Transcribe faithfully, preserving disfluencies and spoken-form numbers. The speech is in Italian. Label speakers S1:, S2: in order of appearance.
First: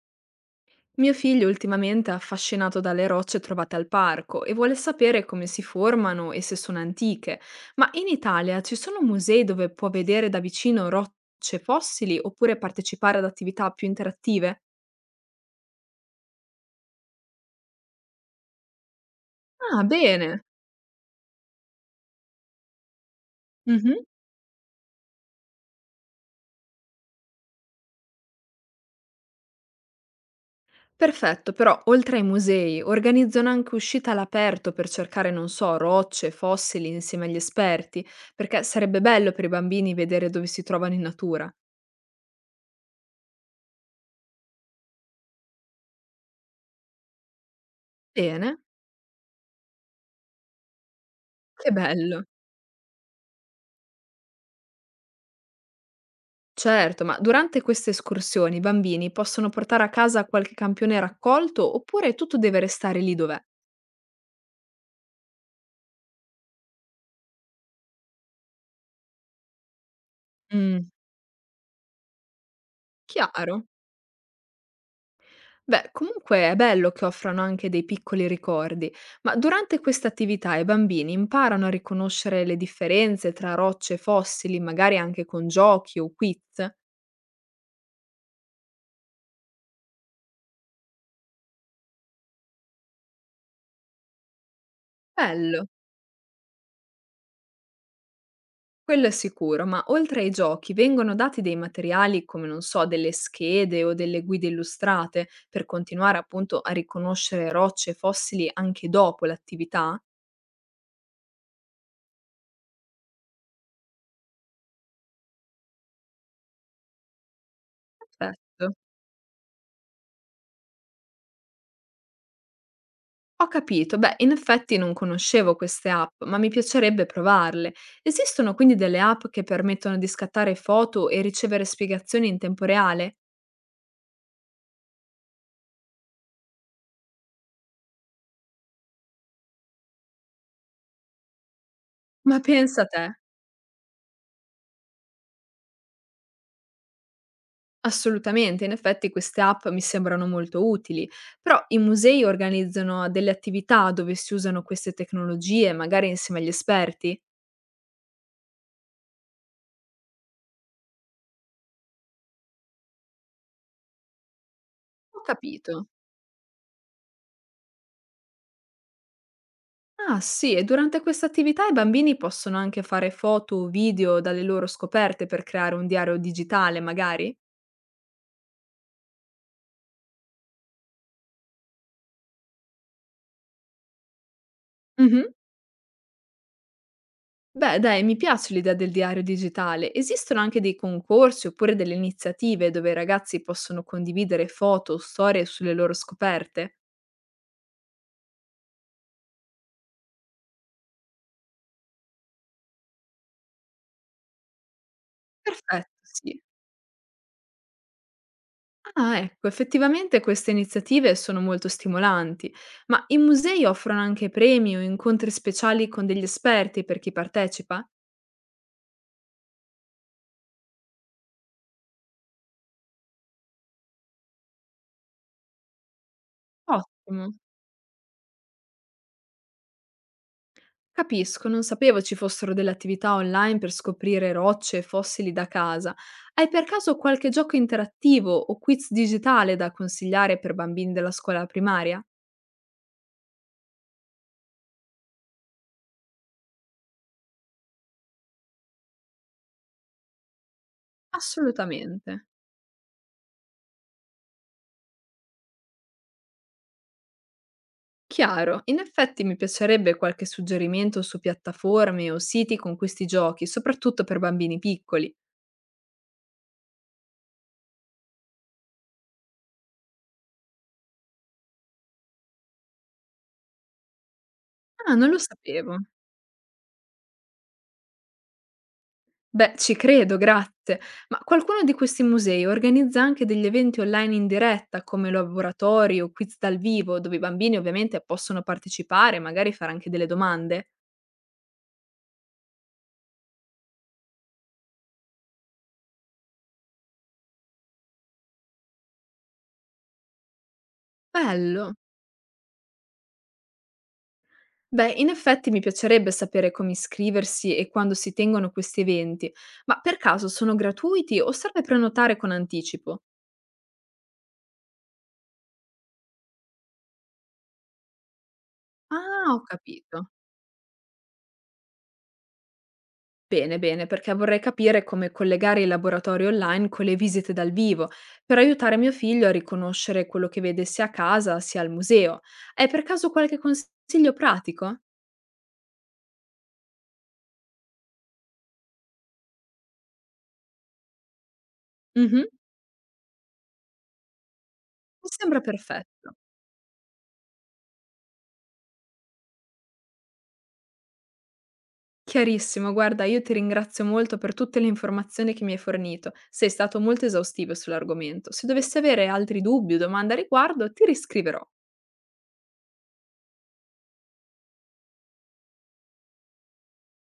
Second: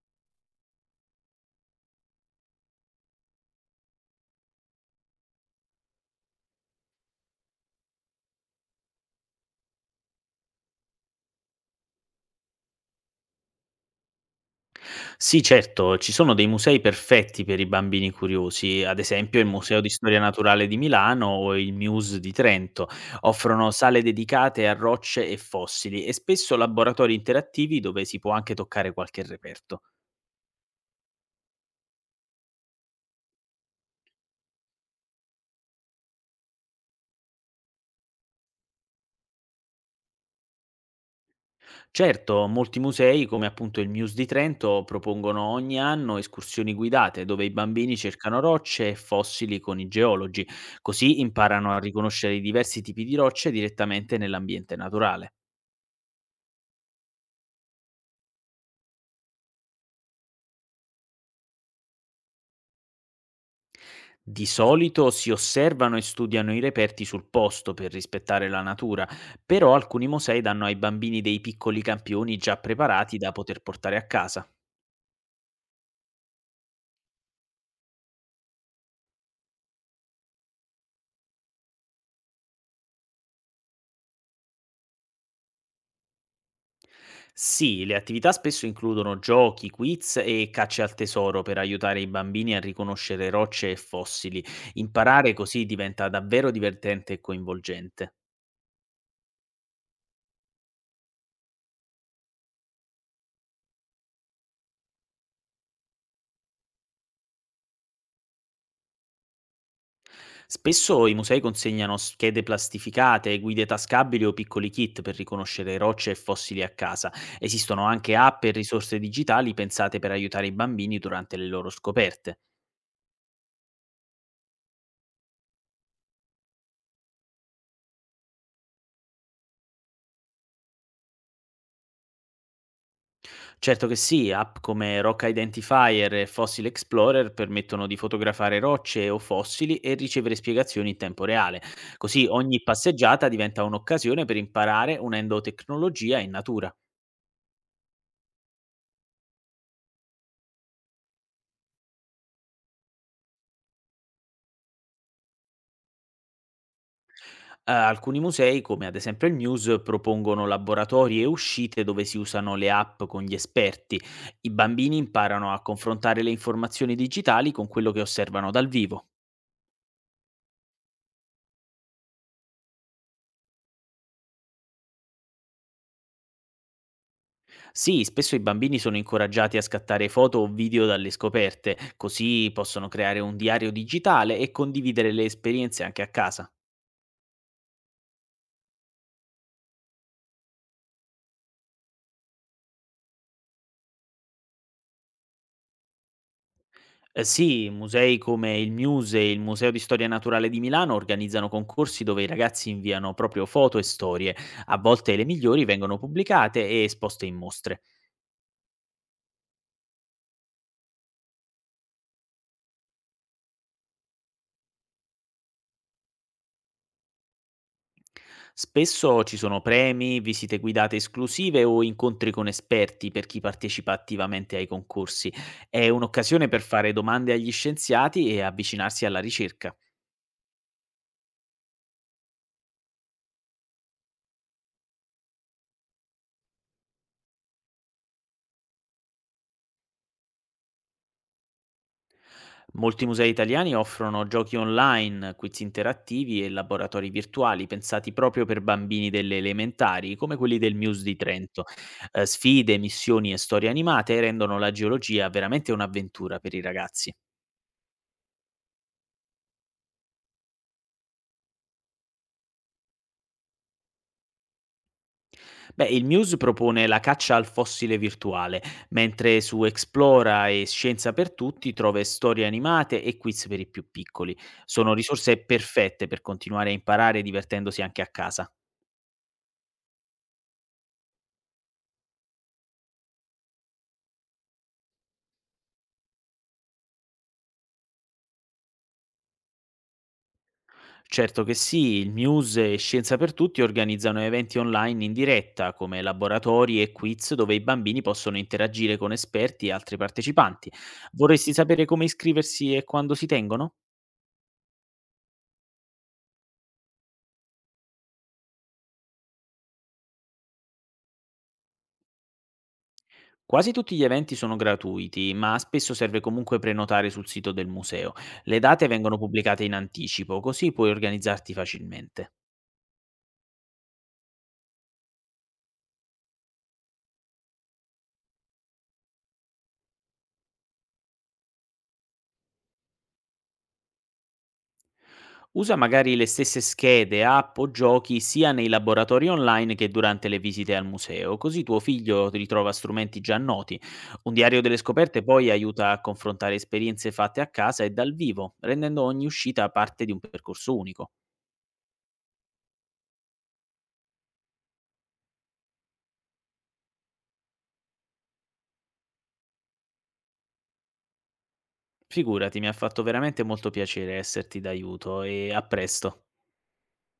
S1: Mio figlio ultimamente è affascinato dalle rocce trovate al parco e vuole sapere come si formano e se sono antiche. Ma in Italia ci sono musei dove può vedere da vicino rocce fossili oppure partecipare ad attività più interattive?
S2: Sì, certo, ci sono dei musei perfetti per i bambini curiosi, ad esempio il Museo
S1: Ah,
S2: di Storia
S1: bene.
S2: Naturale di Milano o il MUSE di Trento. Offrono
S1: Mhm.
S2: sale dedicate a rocce e fossili e spesso laboratori interattivi dove si può anche toccare qualche reperto.
S1: Perfetto, però oltre ai musei organizzano anche uscite all'aperto per cercare, non so, rocce, fossili insieme agli esperti, perché sarebbe bello per i bambini vedere dove si trovano in natura.
S2: Certo, molti musei, come appunto il MUSE di Trento, propongono ogni anno escursioni guidate dove i bambini cercano
S1: Bene,
S2: rocce e fossili con i geologi, così
S1: che
S2: imparano a
S1: bello.
S2: riconoscere i diversi tipi di rocce direttamente nell'ambiente naturale.
S1: Certo, ma durante queste escursioni i bambini possono portare a casa qualche campione raccolto oppure tutto deve restare lì dov'è?
S2: Di solito si osservano e studiano i reperti sul posto per rispettare la natura, però alcuni musei danno ai
S1: Mm.
S2: bambini dei piccoli campioni già preparati da poter
S1: Chiaro.
S2: portare a casa.
S1: Beh, comunque è bello che offrano anche dei piccoli ricordi, ma durante queste attività i bambini imparano a riconoscere le differenze tra rocce e fossili, magari anche con giochi o quiz.
S2: Sì, le attività spesso includono giochi, quiz e cacce al tesoro per aiutare i bambini a riconoscere rocce e fossili. Imparare così
S1: Bello.
S2: diventa davvero divertente e coinvolgente.
S1: Quello è sicuro, ma oltre ai giochi vengono dati dei materiali come, non so, delle schede o delle guide illustrate per continuare appunto a riconoscere rocce e fossili anche dopo l'attività?
S2: Spesso i musei consegnano schede plastificate, guide tascabili o piccoli kit per riconoscere rocce e fossili a casa. Esistono anche app e
S1: Perfetto.
S2: risorse digitali pensate per aiutare i bambini durante le loro scoperte.
S1: Ho capito, beh, in effetti non conoscevo queste app, ma mi piacerebbe provarle. Esistono quindi delle app che permettono di scattare foto e ricevere spiegazioni in tempo reale?
S2: Certo che sì, app come Rock Identifier e Fossil Explorer permettono di fotografare rocce o fossili e ricevere spiegazioni in tempo reale. Così
S1: Ma
S2: ogni
S1: pensa a te!
S2: passeggiata diventa un'occasione per imparare unendo tecnologia e natura.
S1: Assolutamente, in effetti queste app mi sembrano molto utili, però i musei organizzano delle attività dove si usano queste tecnologie, magari insieme agli esperti?
S2: Uhm, alcuni musei, come ad esempio il MUSE, propongono laboratori e uscite dove si usano le app con gli esperti. I bambini
S1: Ho
S2: imparano a
S1: capito.
S2: confrontare le informazioni digitali con quello che osservano dal vivo.
S1: Ah sì, e durante questa attività i bambini possono anche fare foto o video dalle loro scoperte per creare un diario digitale, magari?
S2: Sì, spesso i bambini sono incoraggiati a scattare foto o video dalle scoperte, così possono creare un diario digitale e condividere le
S1: Mhm.
S2: esperienze anche a casa.
S1: Beh, dai, mi piace l'idea del diario digitale. Esistono anche dei concorsi oppure delle iniziative dove i ragazzi possono condividere foto o storie sulle loro scoperte?
S2: Ehm, sì, musei come il MUSE e il Museo di Storia Naturale di Milano organizzano concorsi dove i ragazzi inviano proprio foto e storie. A volte le migliori vengono
S1: Perfetto, sì.
S2: pubblicate e esposte in mostre.
S1: Ah, ecco, effettivamente queste iniziative sono molto stimolanti, ma i musei offrono anche premi o incontri speciali con degli esperti per chi partecipa?
S2: Spesso ci sono premi, visite guidate esclusive o incontri con esperti per chi partecipa attivamente ai concorsi. È un'occasione per fare
S1: Ottimo.
S2: domande agli scienziati e avvicinarsi alla ricerca.
S1: Capisco, non sapevo ci fossero delle attività online per scoprire rocce e fossili da casa. Hai per caso qualche gioco interattivo o quiz digitale da consigliare per bambini della scuola primaria?
S2: Molti musei italiani offrono giochi online, quiz interattivi e laboratori virtuali pensati proprio per bambini delle elementari, come quelli del Muse di Trento. Eh,
S1: Assolutamente.
S2: sfide, missioni e storie animate rendono la geologia veramente un'avventura per i ragazzi.
S1: Chiaro, in effetti mi piacerebbe qualche suggerimento su piattaforme o siti con questi giochi, soprattutto per bambini piccoli.
S2: Beh, il Muse propone la caccia al fossile virtuale, mentre su Explora e Scienza per tutti trova storie animate e quiz per i più piccoli. Sono
S1: Ah, non lo
S2: risorse
S1: sapevo.
S2: perfette per continuare a imparare divertendosi anche a casa.
S1: Beh, ci credo, grazie. Ma qualcuno di questi musei organizza anche degli eventi online in diretta, come laboratori o quiz dal vivo, dove i bambini ovviamente possono partecipare, e magari fare anche delle domande?
S2: Certo che sì, il Muse e Scienza per Tutti organizzano eventi online in diretta, come laboratori e quiz dove i bambini possono interagire con esperti e altri partecipanti. Vorresti
S1: Bello.
S2: sapere come iscriversi e quando si tengono?
S1: Beh, in effetti mi piacerebbe sapere come iscriversi e quando si tengono questi eventi, ma per caso sono gratuiti o serve prenotare con anticipo?
S2: Quasi tutti gli eventi sono gratuiti, ma spesso serve comunque prenotare sul sito del museo. Le date vengono
S1: Ah, ho
S2: pubblicate in
S1: capito.
S2: anticipo, così puoi organizzarti facilmente.
S1: Bene, bene, perché vorrei capire come collegare i laboratori online con le visite dal vivo, per aiutare mio figlio a riconoscere quello che vede sia a casa sia al museo. Hai per caso qualche consiglio pratico?
S2: Usa magari le stesse schede, app o giochi sia nei laboratori online che durante le visite al museo, così tuo
S1: Mhm.
S2: figlio ritrova strumenti già noti. Un diario delle
S1: Mi
S2: scoperte
S1: sembra
S2: poi aiuta a
S1: perfetto.
S2: confrontare esperienze fatte a casa e dal vivo, rendendo ogni uscita parte di un percorso unico.
S1: Chiarissimo, guarda, io ti ringrazio molto per tutte le informazioni che mi hai fornito. Sei stato molto esaustivo sull'argomento. Se dovessi avere altri dubbi o domande a riguardo, ti riscriverò.
S2: Figurati, mi ha fatto veramente molto piacere esserti d'aiuto e a presto.